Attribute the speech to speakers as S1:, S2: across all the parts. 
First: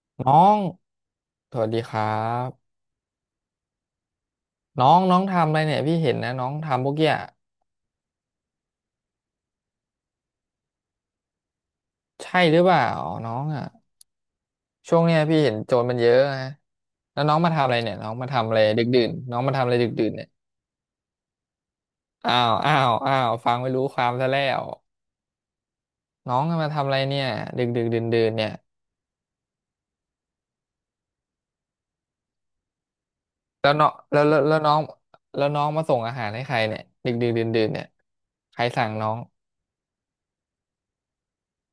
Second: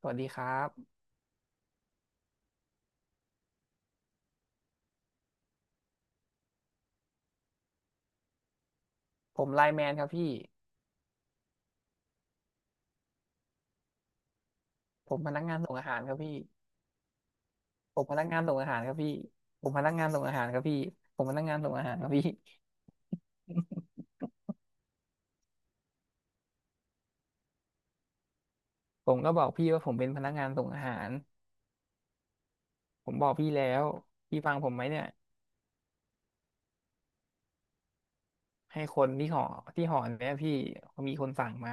S1: สวัสดี
S2: น้อ
S1: ครั
S2: ง
S1: บ
S2: สวัสดีครับน้องน้องทำอะไรเนี่ยพี่เห็นนะน้องทำพวกเนี้ย
S1: ผมไลน์แมนครับพี่
S2: ใช่หรือเปล่าน้องอ่ะช่วง
S1: ผ
S2: เนี้
S1: ม
S2: ย
S1: พ
S2: พี่
S1: นัก
S2: เห็
S1: งา
S2: น
S1: น
S2: โจ
S1: ส่ง
S2: ร
S1: อา
S2: มั
S1: หา
S2: น
S1: ร
S2: เย
S1: ครั
S2: อะ
S1: บพี่
S2: นะแล้วน้องมาทำอะไรเนี่ย
S1: ผม
S2: น้อ
S1: พ
S2: ง
S1: นัก
S2: มา
S1: งาน
S2: ทำ
S1: ส่
S2: อะไร
S1: งอาหาร
S2: ดึก
S1: ครับ
S2: ดื่น
S1: พี่
S2: น้องมาทำ
S1: ผ
S2: อะ
S1: ม
S2: ไร
S1: พ
S2: ดึ
S1: นั
S2: ก
S1: กงา
S2: ดื่
S1: น
S2: น
S1: ส่
S2: เนี่
S1: ง
S2: ย
S1: อาหารครับพี่ผมพนักงานส่งอาหารครับพี่
S2: อ้าวอ้าวอ้าวฟังไม่รู้ความซะแล้วน้องมาทำอะไรเนี่ยดึกดึกดื่นดื่นเนี่ย
S1: ผมก็บอกพี่ว่าผมเป็นพนักงานส่งอาหารผมบอกพี่แล้
S2: แล้วน้
S1: ว
S2: องแล้วแล้
S1: พี่
S2: ว
S1: ฟั
S2: แล้
S1: ง
S2: ว
S1: ผ
S2: น้
S1: ม
S2: อง
S1: ไหมเนี่ย
S2: แล้วน้องมาส่งอาหารให้ใครเนี่ยดึกดึกดื่นดื่นเนี่ยใคร
S1: ให้
S2: สั่ง
S1: ค
S2: น้
S1: น
S2: อง
S1: ที่หอที่หอเนี่ยพี่มีคนสั่งมา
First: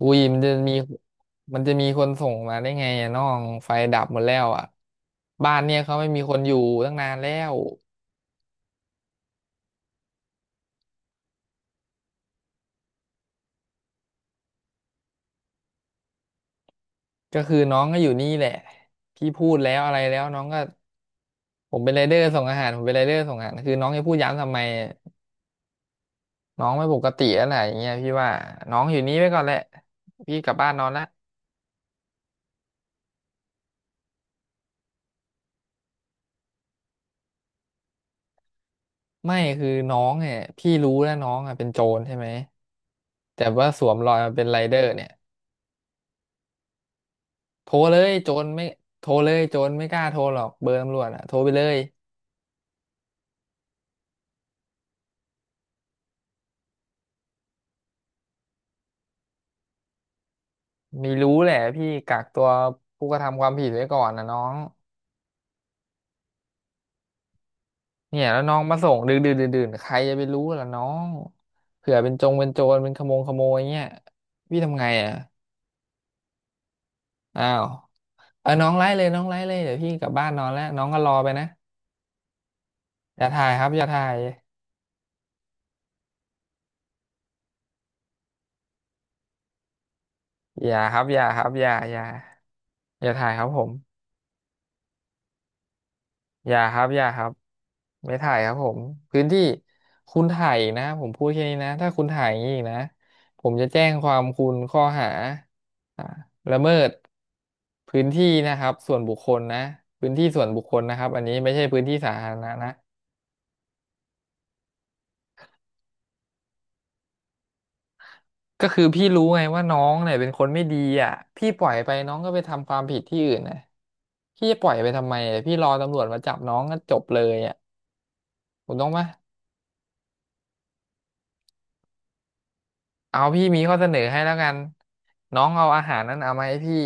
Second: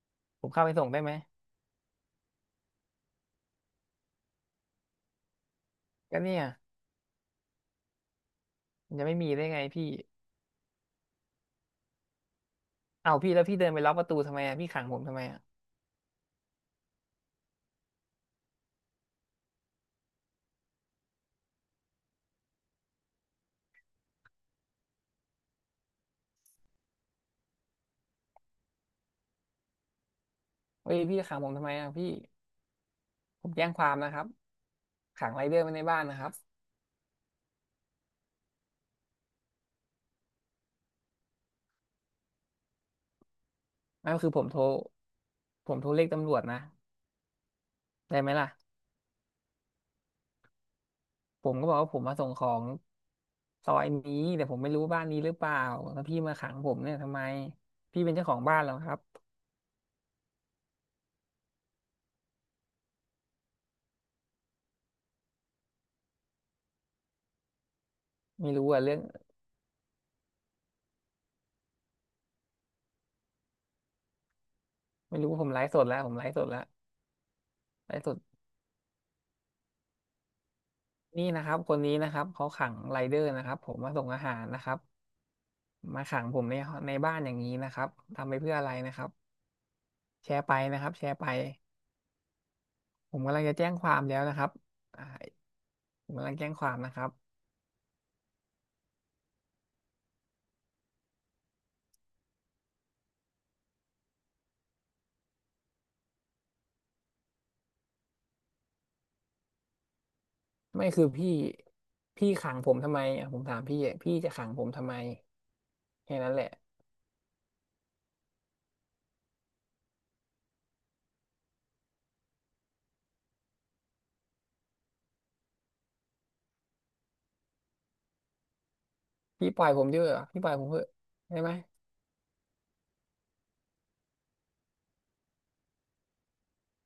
S2: อุ้ยมัน
S1: ผ
S2: จะ
S1: มเข้าไป
S2: มี
S1: ส่งได้ไหม
S2: มันจะมีคนส่งมาได้ไงอะน้องไฟดับหมดแล้วอ่ะบ้านเนี่ยเขาไม่
S1: ก็
S2: มีค
S1: เนี่
S2: น
S1: ย
S2: อยู่ตั้งนานแล้ว
S1: มันจะไม่มีได้ไงพี่เอ้าพี่แล้วพี่เดินไปล็อกประตูทำไมอ่ะพี่ขังผมทำไมอ่ะ
S2: ก็คือน้องก็อยู่นี่แหละพี่พูดแล้วอะไรแล้วน้องก็ผมเป็นไรเดอร์ส่งอาหารผมเป็นไรเดอร์ส่งอาหารคือน้องจะพูดย้ำทำไมน้องไม่ปกติอะไรอย่างเงี้ยพี่ว่าน้องอยู่นี่ไว้ก่อนแหละพี่กลับบ้านนอน
S1: เฮ้ย
S2: ละ
S1: พี่ขังผมทำไมอ่ะพี่ผมแจ้งความนะครับขังไรเดอร์ไว้ในบ้านนะครับ
S2: ไม่คือน้องเนี่ยพี่รู้แล้วน้องอ่ะเป็นโจรใช่ไหมแต่ว่าสวมร
S1: ไม่
S2: อย
S1: ก็คื
S2: มา
S1: อผ
S2: เป็น
S1: ม
S2: ไร
S1: โทร
S2: เดอร์เนี่ย
S1: ผมโทรเรียกตำรวจนะ
S2: โทรเลย
S1: ได้ไห
S2: โจ
S1: ม
S2: ร
S1: ล่ะ
S2: ไม่โทรเลยโจรไม่กล้าโทรหรอกเบอร์ตำรวจอ่ะโทร
S1: ผ
S2: ไป
S1: ม
S2: เล
S1: ก็บ
S2: ย
S1: อกว่าผมมาส่งของซอยนี้แต่ผมไม่รู้บ้านนี้หรือเปล่าแล้วพี่มาขังผมเนี่ยทำไมพี่เป็นเจ้าของบ้านเหรอครับ
S2: ไม่รู้แหละพี่กักตัวผู้กระทำความผิดไว้ก่อนนะน้องเนี่ยแล้ว
S1: ไม่
S2: น้อง
S1: รู้
S2: มา
S1: อะ
S2: ส่
S1: เรื่อ
S2: ง
S1: ง
S2: ดึกดื่นดื่นใครจะไปรู้ล่ะน้องเผื่อเป็นจงเป็นโจรเป็นขโมงขโมยเงี้ยพี่ทำไงอ่ะ
S1: ไม่รู้ว่าผมไลฟ์สดแล้วผมไลฟ์สดแล้ว
S2: อ้าว
S1: ไลฟ์สด
S2: เออน้องไล่เลยน้องไล่เลยเดี๋ยวพี่กลับบ้านนอนแล้วน้องก็รอ
S1: นี่
S2: ไป
S1: นะ
S2: นะ
S1: ครับคนนี้นะครับเขาขังไรเด
S2: อ
S1: อ
S2: ย่า
S1: ร์นะ
S2: ถ่า
S1: ค
S2: ย
S1: รับ
S2: ครั
S1: ผ
S2: บ
S1: ม
S2: อย่า
S1: มา
S2: ถ่า
S1: ส่ง
S2: ย
S1: อาหารนะครับมาขังผมในบ้านอย่างนี้นะครับทำไปเพื่ออะไรนะครับแชร์ไป
S2: อย่า
S1: นะครับ
S2: ครั
S1: แช
S2: บอ
S1: ร์
S2: ย่า
S1: ไป
S2: ครับอย่าอย่าอย่า
S1: ผม
S2: ถ่าย
S1: กำ
S2: ค
S1: ลัง
S2: รับ
S1: จะ
S2: ผ
S1: แจ้
S2: ม
S1: งความแล้วนะครับอ่าผมกำลังแจ้
S2: อ
S1: ง
S2: ย่า
S1: ควา
S2: ค
S1: ม
S2: รับ
S1: นะค
S2: อย่า
S1: รับ
S2: ครับไม่ถ่ายครับผมพื้นที่คุณถ่ายอีกนะผมพูดแค่นี้นะถ้าคุณถ่ายอย่างนี้อีกนะผมจะแจ้งความคุณข้อหาอ่าละเมิดพื้นที่นะครับส่วนบุคคลนะพื้นที่ส่วนบุคคล
S1: ไม่
S2: นะค
S1: คื
S2: รั
S1: อ
S2: บอัน
S1: พี่
S2: นี้ไม่ใช่พื้นที่สาธา
S1: พี่
S2: รณะ
S1: ขังผ
S2: นะ
S1: มทำไมอ่ะผมถามพี่อ่ะพี่จะขังผมทำไมแค่นั้นแหละ
S2: ก็คือพี่รู้ไงว่าน้องเนี่ยเป็นคนไม่ดีอ่ะพี่ปล่อยไปน้องก็ไปทำความผิดที่อื่นนะพี่จะปล่อยไปทำไมอะพี่รอตำรวจมาจับน้องก็จบเลยอ่ะถูกต้องไหม
S1: พี่ปล่อยผมด้วยเหรอพี่ปล่อยผมเถอะได้ไหม
S2: เอาพี่มีข้อเสนอให้แล้วกันน้องเอาอาหารนั้นเอามาให้พี่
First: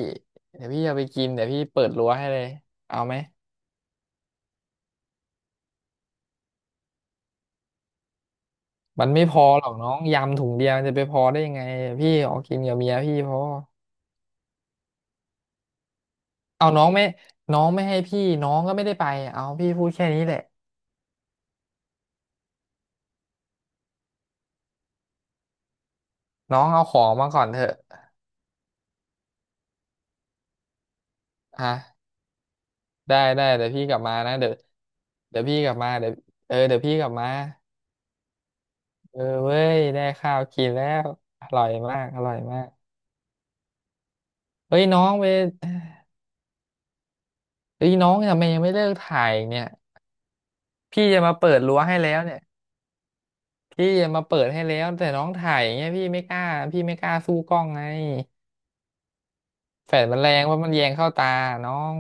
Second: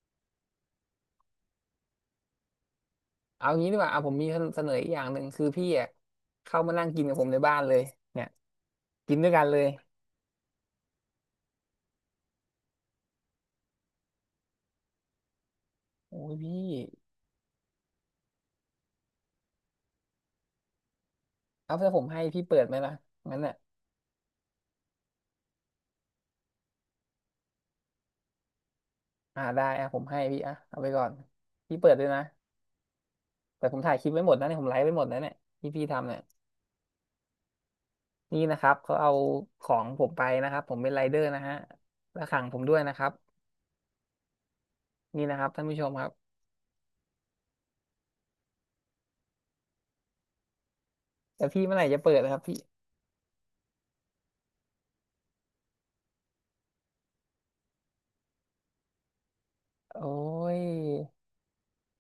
S2: เดี๋ยวพี่เอาไปกินเดี๋ยวพี่เปิดรั้วให้เลยเอาไหม
S1: เอางี้ดีกว่าเอาผมมีเสนออีกอย่างหนึ่งคือพี่อ่ะเข้ามานั่งกินกับผมในบ้านเลยเนี่ย
S2: มัน
S1: กิน
S2: ไม่
S1: ด้ว
S2: พ
S1: ย
S2: อ
S1: กันเล
S2: หร
S1: ย
S2: อกน้องยำถุงเดียวมันจะไปพอได้ยังไงพี่ออกกินกับเมียพี่พอ
S1: โอ้ยพี่
S2: เอาน้องไม่น้องไม่ให้พี่น้องก็ไม่ได้ไปเอาพี่พูดแค่นี้แหละ
S1: เอาถ้าผมให้พี่เปิดไหมล่ะงั้นอ่ะ
S2: น้องเอาของมาก่อนเถอะ
S1: อ่าได้อ่ะผมให้พี่อ่ะเอาไปก่อน
S2: อ่ะ
S1: พี่เปิดด้วยนะ
S2: ได้ได้
S1: แต่
S2: เดี๋ยว
S1: ผม
S2: พี่ก
S1: ถ่า
S2: ลั
S1: ย
S2: บ
S1: คลิป
S2: มา
S1: ไว้หม
S2: นะ
S1: ดนะ
S2: เดี๋ยว
S1: เนี่ยผมไลฟ์ไว้หมดนะเนี่ย
S2: เดี๋ยวพี่ก
S1: ที่
S2: ลับ
S1: พี่
S2: มาเดี๋
S1: ทำ
S2: ยว
S1: เนี่ย
S2: เออเดี๋ยวพี่กลับมา
S1: นี่นะครับเขาเอา
S2: เออเว้
S1: ขอ
S2: ย
S1: งผ
S2: ได้
S1: มไป
S2: ข้าว
S1: นะครั
S2: กิ
S1: บ
S2: น
S1: ผม
S2: แล้
S1: เป็นไร
S2: ว
S1: เดอร์
S2: อ
S1: นะฮะ
S2: ร่อยมากอ
S1: แล้ว
S2: ร่อย
S1: ขังผ
S2: มา
S1: ม
S2: ก
S1: ด้วยนะครับ
S2: เฮ้ยน้องไป
S1: นี่นะครับท่านผู้ชมครับ
S2: เฮ้ยน้องทำไมยังไม่เลิกถ่ายอีกเนี่ยพี่จะมา
S1: แต่
S2: เปิด
S1: พี่
S2: รั้
S1: เมื่อ
S2: ว
S1: ไหร่
S2: ให้
S1: จะ
S2: แล้
S1: เปิ
S2: ว
S1: ดนะ
S2: เนี่
S1: ค
S2: ย
S1: รับพี่
S2: พี่จะมาเปิดให้แล้วแต่น้องถ่ายอย่างเงี้ยพี่ไม่กล้าพี่ไม่กล้าสู้กล้องไงแฟลช
S1: โอ้
S2: มันแรงว่าะ
S1: ย
S2: มันแยงเข้าตาน้อง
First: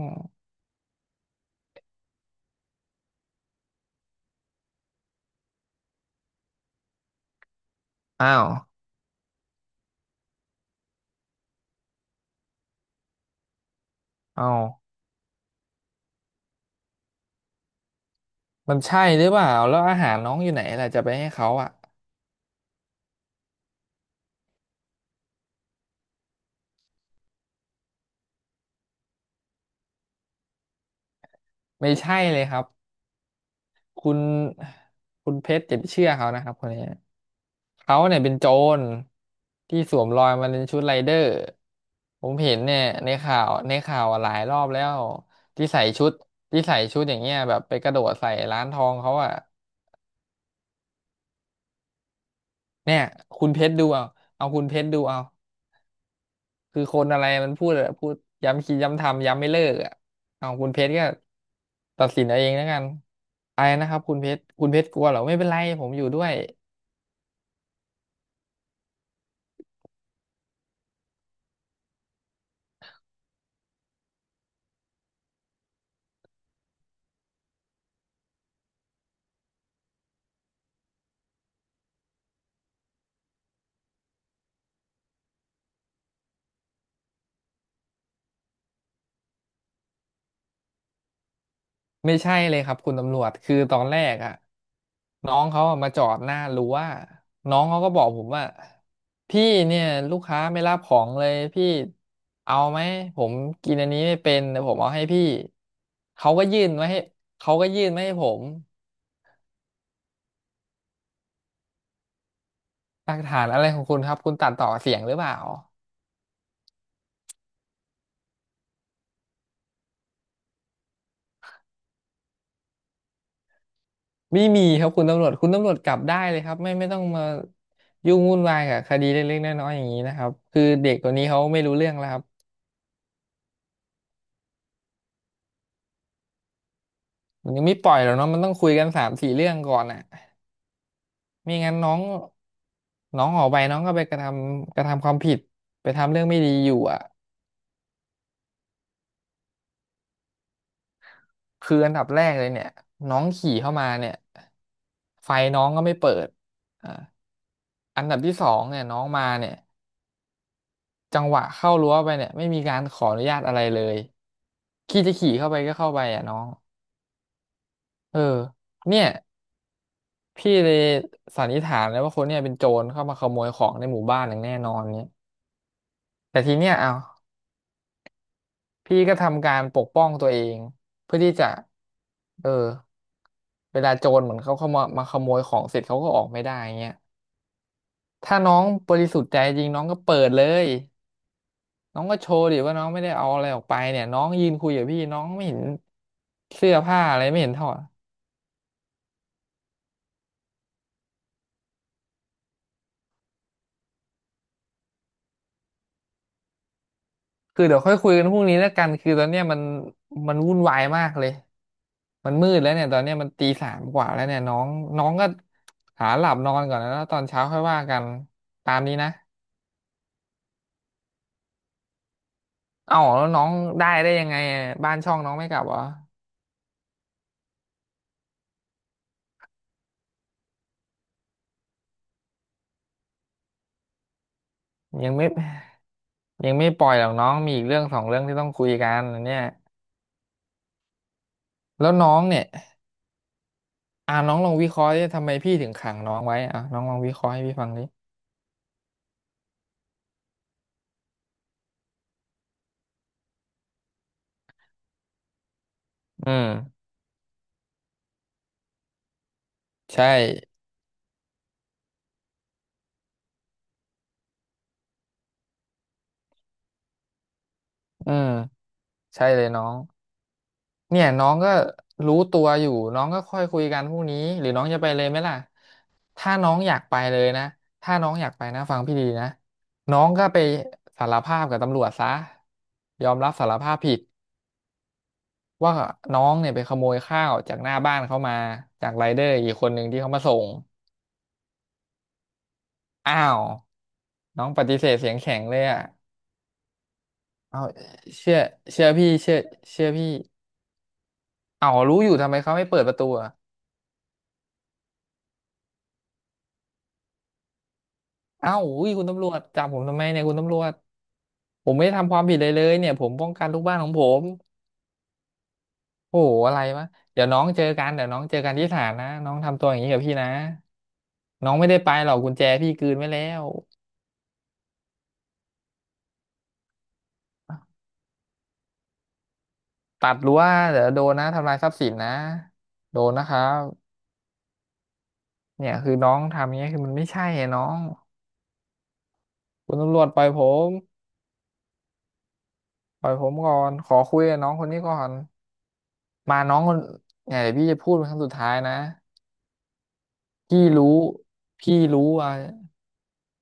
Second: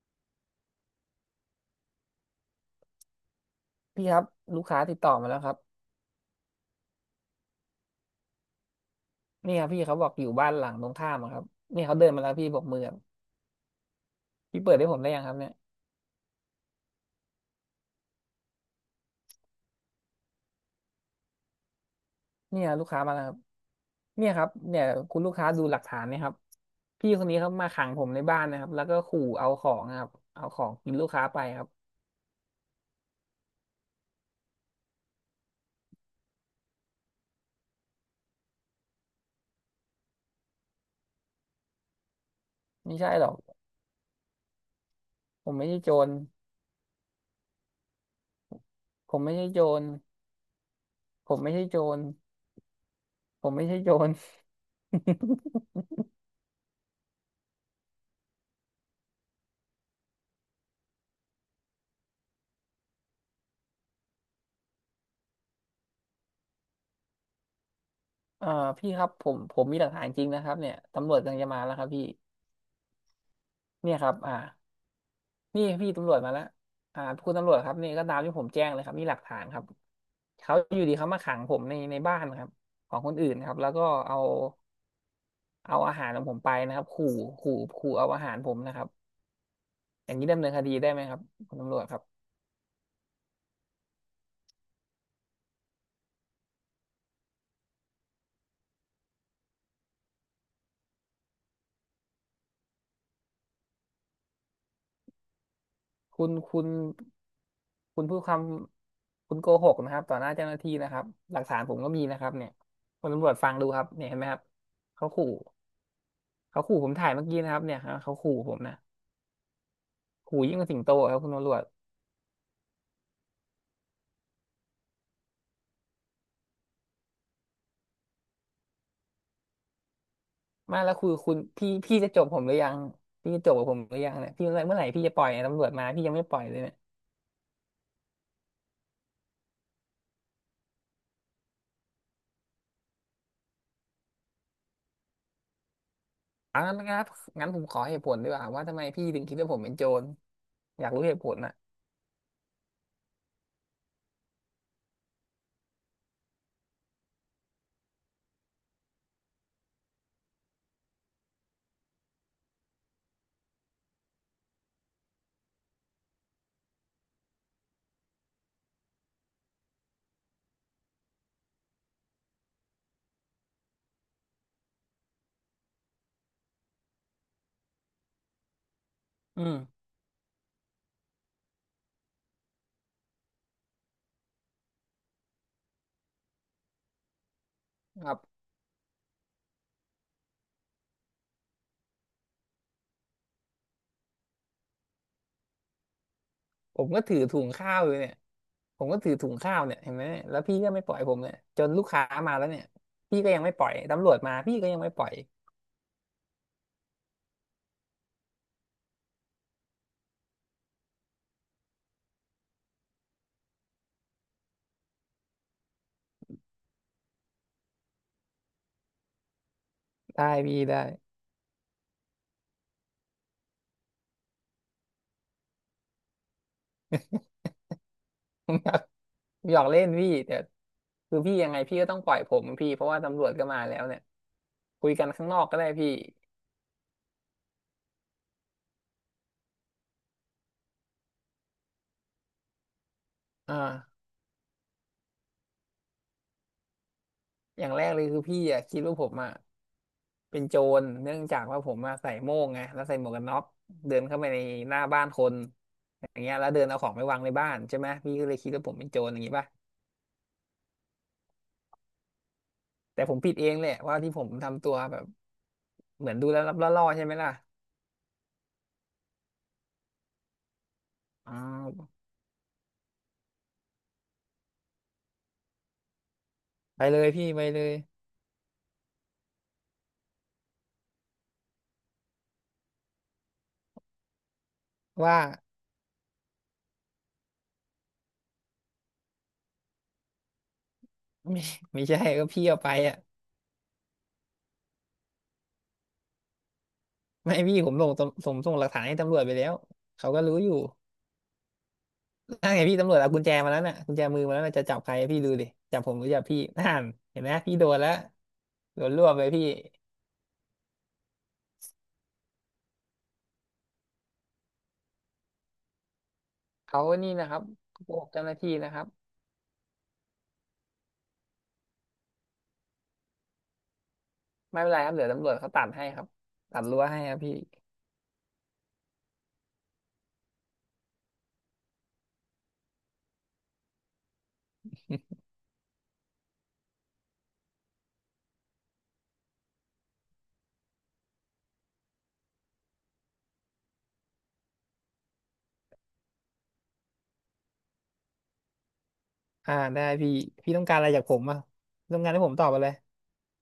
S1: พี่ครับลูกค้าติดต่อมาแล้วครับ
S2: อ้าว
S1: นี่ครับพี่เขาบอกอยู่บ้านหลังตรงข้ามอะครับเนี่ยเขาเดินมาแล้วพี่บอกมือครับ
S2: อ้าว
S1: พี่เปิดให้ผมได้ยังครับเนี่ย
S2: มันใช่หรือเปล่าแล้วอาหารน้องอยู่ไหนล่ะจะไปให้เขาอ่ะ
S1: เนี่ยลูกค้ามาแล้วครับเนี่ยครับเนี่ยคุณลูกค้าดูหลักฐานเนะครับพี่คนนี้เขามาขังผมในบ้านนะครับแล้วก็ขู่เอาของนะครับเอาของกินลูกค้าไปครับ
S2: ไม่ใช่เลยครับ คุณคุณเพชรอย่าไปเชื่อเขานะครับคนนี้เขาเนี่ยเป็นโจรที่สวมรอยมาเป็นชุดไรเดอร์ผมเห็นเนี่ย
S1: ไม่
S2: ใน
S1: ใช่หรอก
S2: ข่าวในข่าวหลายรอบแล้ว
S1: ผม
S2: ที่
S1: ไม่ใช่
S2: ใส่
S1: โจ
S2: ชุ
S1: ร
S2: ดที่ใส่ชุดอย่างเงี้ยแบบไปกระโดดใส่ร้านทอง
S1: ผ
S2: เขา
S1: ม
S2: อะ
S1: ไม่ใช่โจรผมไม่ใช่โจร
S2: เนี่ย
S1: ผ
S2: คุณ
S1: ม
S2: เพ
S1: ไม่
S2: ชร
S1: ใช่
S2: ดู
S1: โจ
S2: เอา
S1: ร
S2: เอาคุณเพชรดูเอา คือคนอะไรมันพูดอะพูดย้ำคิดย้ำทำย้ำไม่เลิกอะเอาคุณเพชรก็ตัดสินเอาเองแล้วกันอะไปนะครับคุณเพชรคุณเพชรกลัวเหรอไม่เป็นไรผมอยู่ด้วย
S1: เอ่อพี่ครับผมมีหลักฐานจริงนะครับเนี่ยตำรวจกำลังจะมาแล้วครับพี่เนี่ยครับนี่พี่ตำรวจมาแล้วคุณตำรวจครับนี่ก็ตามที่ผมแจ้งเลยครับนี่หลักฐานครับเขาอยู่ดีเขามาขังผมในบ้านครับของคนอื่นครับแล้วก็เอาเอาอาหารของผมไปนะครับขู่ขู่เอาอาหารผมนะครับอย่างนี้ดำเนินคดีได้ไหมครับคุณตำรวจครั
S2: ไม่
S1: บ
S2: ใช่เลยครับคุณตำรวจคือตอนแรกอะน้องเขาอะมาจอดหน้ารั้วน้องเขาก็บอกผมว่าพี่เนี่ยลูกค้าไม่รับของเลยพี่เอาไหมผมกินอันนี้ไม่เป็นเดี๋ยวผมเอาให้พี่
S1: คุ
S2: เขา
S1: ณ
S2: ก็ยื่
S1: คุณ
S2: นมาให้เขาก็ยื่นมา
S1: คุณ
S2: ให้
S1: พูด
S2: ผ
S1: ค
S2: ม
S1: ำคุณโกหกนะครับต่อหน้าเจ้าหน้าที่นะครับหลักฐานผมก็มีนะครับเนี่ยคุ
S2: ห
S1: ณ
S2: ลัก
S1: ตำรวจ
S2: ฐาน
S1: ฟัง
S2: อะไร
S1: ดู
S2: ข
S1: ค
S2: อง
S1: รับ
S2: คุณ
S1: เนี่
S2: ค
S1: ย
S2: รั
S1: เห็
S2: บ
S1: นไหม
S2: คุณ
S1: ครับ
S2: ตัดต่อเสียง
S1: เขา
S2: หรือเป
S1: ขู่
S2: ล่า
S1: เขาขู่ผมถ่ายเมื่อกี้นะครับเนี่ยครับเขาขู่ผมนะขู่ยิ่งกว่าสิงโตอะครับคุณตำรวจ
S2: ไม่มีครับคุณตำรวจคุณตำรวจกลับได้เลยครับไม่ไม่ต้องมายุ่งวุ่นวายกับคดีเล็กๆน้อยๆอย่างนี้นะครับคือ
S1: มา
S2: เด็
S1: แล้
S2: ก
S1: ว
S2: ค
S1: คือ
S2: นนี้
S1: คุณ
S2: เขาไม่
S1: พี่
S2: รู้เรื่อง
S1: พี่
S2: แล้ว
S1: จะ
S2: ค
S1: จ
S2: รับ
S1: บผมหรือยังพี่จะจบกับผมหรือยังเนี่ยพี่เมื่อไหร่พี่จะปล่อยเนี่ยตำรวจมาพี่ยังไม่ปล่อยเลยเนี่ย
S2: มันยังไม่ปล่อยหรอกเนาะมันต้องคุยกันสามสี่เรื่องก่อนอ่ะไม่งั้นน้องน้องออกไปน้องก็ไปกระทำความผิดไปทำเรื่องไม่ดี
S1: เอา
S2: อยู่
S1: งั้นนะค
S2: อ่ะ
S1: รับงั้นผมขอเหตุผลดีกว่าว่าทำไมพี่ถึงคิดว่าผมเป็นโจรอยากรู้เหตุผลน่ะ
S2: คืออันดับแรกเลยเนี่ยน้องขี่เข้ามาเนี่ยไฟน้องก็ไม่เปิดอ่าอันดับที่สองเนี่ยน้องมาเนี่ยจังหวะเข้ารั้วไปเนี่ยไม่มีการขออนุญาตอะไรเลยขี่จะขี่เข้าไปก็เข้าไปอ่ะน้องเออเนี่ยพี่เลยสันนิษฐานเลยว่าคนเนี่ยเป็นโจรเข้ามาขโมยของในหมู่บ้านอย่างแน่นอนเนี่ยแต่ทีเนี้ยเอา พี่ก็
S1: อื
S2: ทำการป
S1: ม
S2: กป้องตัวเองเพื่อที่จะ เออเวลาโจรเหมือนเขาเข้ามาขโมยของเสร็จเขาก็ออกไม่ได้เงี้ย
S1: ครับ
S2: ถ้าน้องบริสุทธิ์ใจจริงน้องก็เปิดเลยน้องก็โชว์ดิว่าน้องไม่ได้เอาอะไรออกไปเนี่ยน้องยืนคุยกับพี่น้องไม่เห็นเสื้อ
S1: ผม
S2: ผ้า
S1: ก็ถื
S2: อะ
S1: อ
S2: ไรไม่
S1: ถุ
S2: เห็
S1: ง
S2: นถอ
S1: ข้า
S2: ด
S1: วอยู่เนี่ยผมก็ถือถุงข้าวเนี่ยเห็นไหมเนี่ยแล้วพี่ก็ไม่ปล่อยผมเนี่ยจนลูกค้ามาแล้วเนี่ยพี่ก็ยังไม่ปล่อยตำรวจมาพี่ก็ยังไม่ปล่อย
S2: คือเดี๋ยวค่อยคุยกันพรุ่งนี้แล้วกันคือตอนเนี้ยมันวุ่นวายมากเลยมันมืดแล้วเนี่ยตอนเนี้ยมันตีสามกว่าแล้วเนี่ยน้องน้องก็หาหลับนอนก่อนนะแล้วตอนเช้าค่อยว่ากันตามนี้นะ
S1: ได้พี่ได้
S2: เอ้าแล้วน้องได้ได้ยังไงอะบ้านช่องน้องไม่กลับเหรอ
S1: หยอกเล่นพี่แต่คือพี่ยังไงพี่ก็ต้องปล่อยผมพี่เพราะว่าตำรวจก็มาแล้วเนี่ยคุยกั
S2: ยั
S1: น
S2: งไม่
S1: ข้างนอกก็ได้พี่
S2: ยังไม่ปล่อยหรอกน้องมีอีกเรื่องสองเรื่องที่ต้องคุยกันอันเนี่ยแล้วน้องเนี่ย
S1: อ่า
S2: อ่าน้องลองวิเคราะห์ดิทำไมพี่ถึงขังน้องไว้อ่ะน้องลองวิเคราะห์ให้พี่
S1: อ
S2: ฟั
S1: ย่า
S2: ง
S1: งแร
S2: ดิ
S1: กเลยคือพี่อะคิดว่าผมอะเป็นโจรเนื่องจากว่าผมมาใส่โม่งไงแล้วใส่หมวกกันน็อกเดินเข้าไปในหน้าบ้านคนอย่าง
S2: อื
S1: เงี้ย
S2: ม
S1: แล้วเดินเอาของไปวางในบ้านใช่ไหมพี่ก็เลยคิดว่าผมเป็นโจรอย่างงี้ป่ะ
S2: ใช่
S1: แต่ผมผิดเองแหละว่าที่ผมทำตัวแบบเหมือนดูแล้วรับล่อๆใช่ไหมล่ะ
S2: อืมใช่เลยน้องเนี่ยน้อ
S1: อ่
S2: งก็
S1: า
S2: รู้ตัวอยู่น้องก็ค่อยคุยกันพรุ่งนี้หรือน้องจะไปเลยไหมล่ะถ้าน้องอยาก
S1: ไป
S2: ไป
S1: เลย
S2: เลย
S1: พี่ไป
S2: นะ
S1: เลย
S2: ถ้าน้องอยากไปนะฟังพี่ดีนะน้องก็ไปสารภาพกับตำรวจซะยอมรับสารภาพผิด
S1: ว่า
S2: ว่าน้องเนี่ยไปขโมยข้าวจากหน้าบ้านเขามาจากไรเดอร์อีกคนหนึ่งที่เขามาส่ง
S1: ไม่ไม่ใช่ก็พี่เอาไปอ่ะ
S2: อ้าวน้องปฏิเสธเสียงแข็งเลยอ่ะ
S1: ไม่พี่
S2: เอา
S1: ผมส่งส่
S2: เชื่
S1: ง
S2: อ
S1: ส่งหลักฐา
S2: เชื่
S1: น
S2: อ
S1: ให้
S2: พี่
S1: ตำรวจไป
S2: เชื่อ
S1: แล้ว
S2: เชื่อพี่
S1: เขาก็รู้อยู่
S2: เอารู้อยู่ทำไม
S1: นั่
S2: เขา
S1: นไง
S2: ไม่เปิ
S1: พี่
S2: ด
S1: ตำ
S2: ป
S1: ร
S2: ระ
S1: วจ
S2: ตู
S1: เอากุญ
S2: อ่ะ
S1: แจมาแล้วน่ะกุญแจมือมาแล้วน่ะจะจับใครพี่ดูดิจับผมหรือจับพี่นั่นเห็นไหมพี่โดนแล้ว
S2: เอ้า
S1: โด
S2: อุ้ย
S1: นร
S2: คุณ
S1: วบ
S2: ตำ
S1: ไป
S2: รวจ
S1: พี่
S2: จับผมทำไมเนี่ยคุณตำรวจผมไม่ได้ทำความผิดเลยเนี่ยผมป้องกันลูกบ้านของผมโอ้โหอะไร
S1: เขา
S2: วะ
S1: นี่
S2: เดี๋ย
S1: นะ
S2: ว
S1: ค
S2: น้
S1: รั
S2: อ
S1: บ
S2: งเจอ
S1: โก
S2: กัน
S1: ห
S2: เดี๋ย
S1: ก
S2: วน้อ
S1: เจ้า
S2: ง
S1: ห
S2: เจ
S1: น้า
S2: อกั
S1: ที่
S2: นที่
S1: นะค
S2: ศา
S1: รับ
S2: ลนะน้องทำตัวอย่างนี้กับพี่นะน้องไม่ได้ไปหรอกกุญแจพี่กลืนไว้แล้ว
S1: ไม่เป็นไรครับเดี๋ยวตำรวจเขาตัดให้ครับตัดรั้วให้ครับพี่
S2: ตัดรั้วเดี๋ยวโดนนะทำลายทรัพย์สินนะโดนนะครับเนี่ยคือน้องทำอย่างเงี้ยคือมันไม่ใช่ไงน้องคุณตำรวจปล่อยผมปล่อยผมก่อนขอคุยกับน้องคนนี้ก่อนมาน้องคนเนี่ยเดี๋ยวพี่จะพูดเป็นครั้งสุดท้ายนะ
S1: ได้พี่พี่
S2: พี่
S1: ต้องการอะไร
S2: รู้
S1: จากผมอ่ะ
S2: พี่
S1: ต้อง
S2: รู้
S1: การให้ผ
S2: ว่า
S1: มตอบอะไร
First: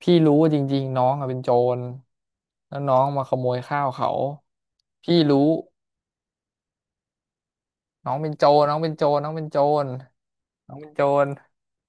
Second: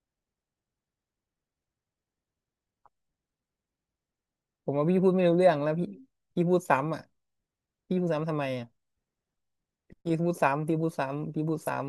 S2: พี่รู้ว่าจริงๆน้องอะเป็นโจรแล้วน้องมาขโมยข้าวเขา
S1: ผมว่าพี่พูด
S2: พี่
S1: ไม่รู้
S2: รู้
S1: เรื่องแล้วพี่พี่พูดซ้ำอ่ะพี่พู
S2: น้
S1: ด
S2: องเป็
S1: ซ้ำ
S2: น
S1: ทำ
S2: โจ
S1: ไม
S2: ร
S1: อ่ะ
S2: น้องเป็นโจรน้องเป็นโจร
S1: พี่พูดซ้ำ
S2: น้อ
S1: พี่
S2: ง
S1: พู
S2: เป็น
S1: ด
S2: โจร
S1: ซ้ำพี่พูดซ้ำ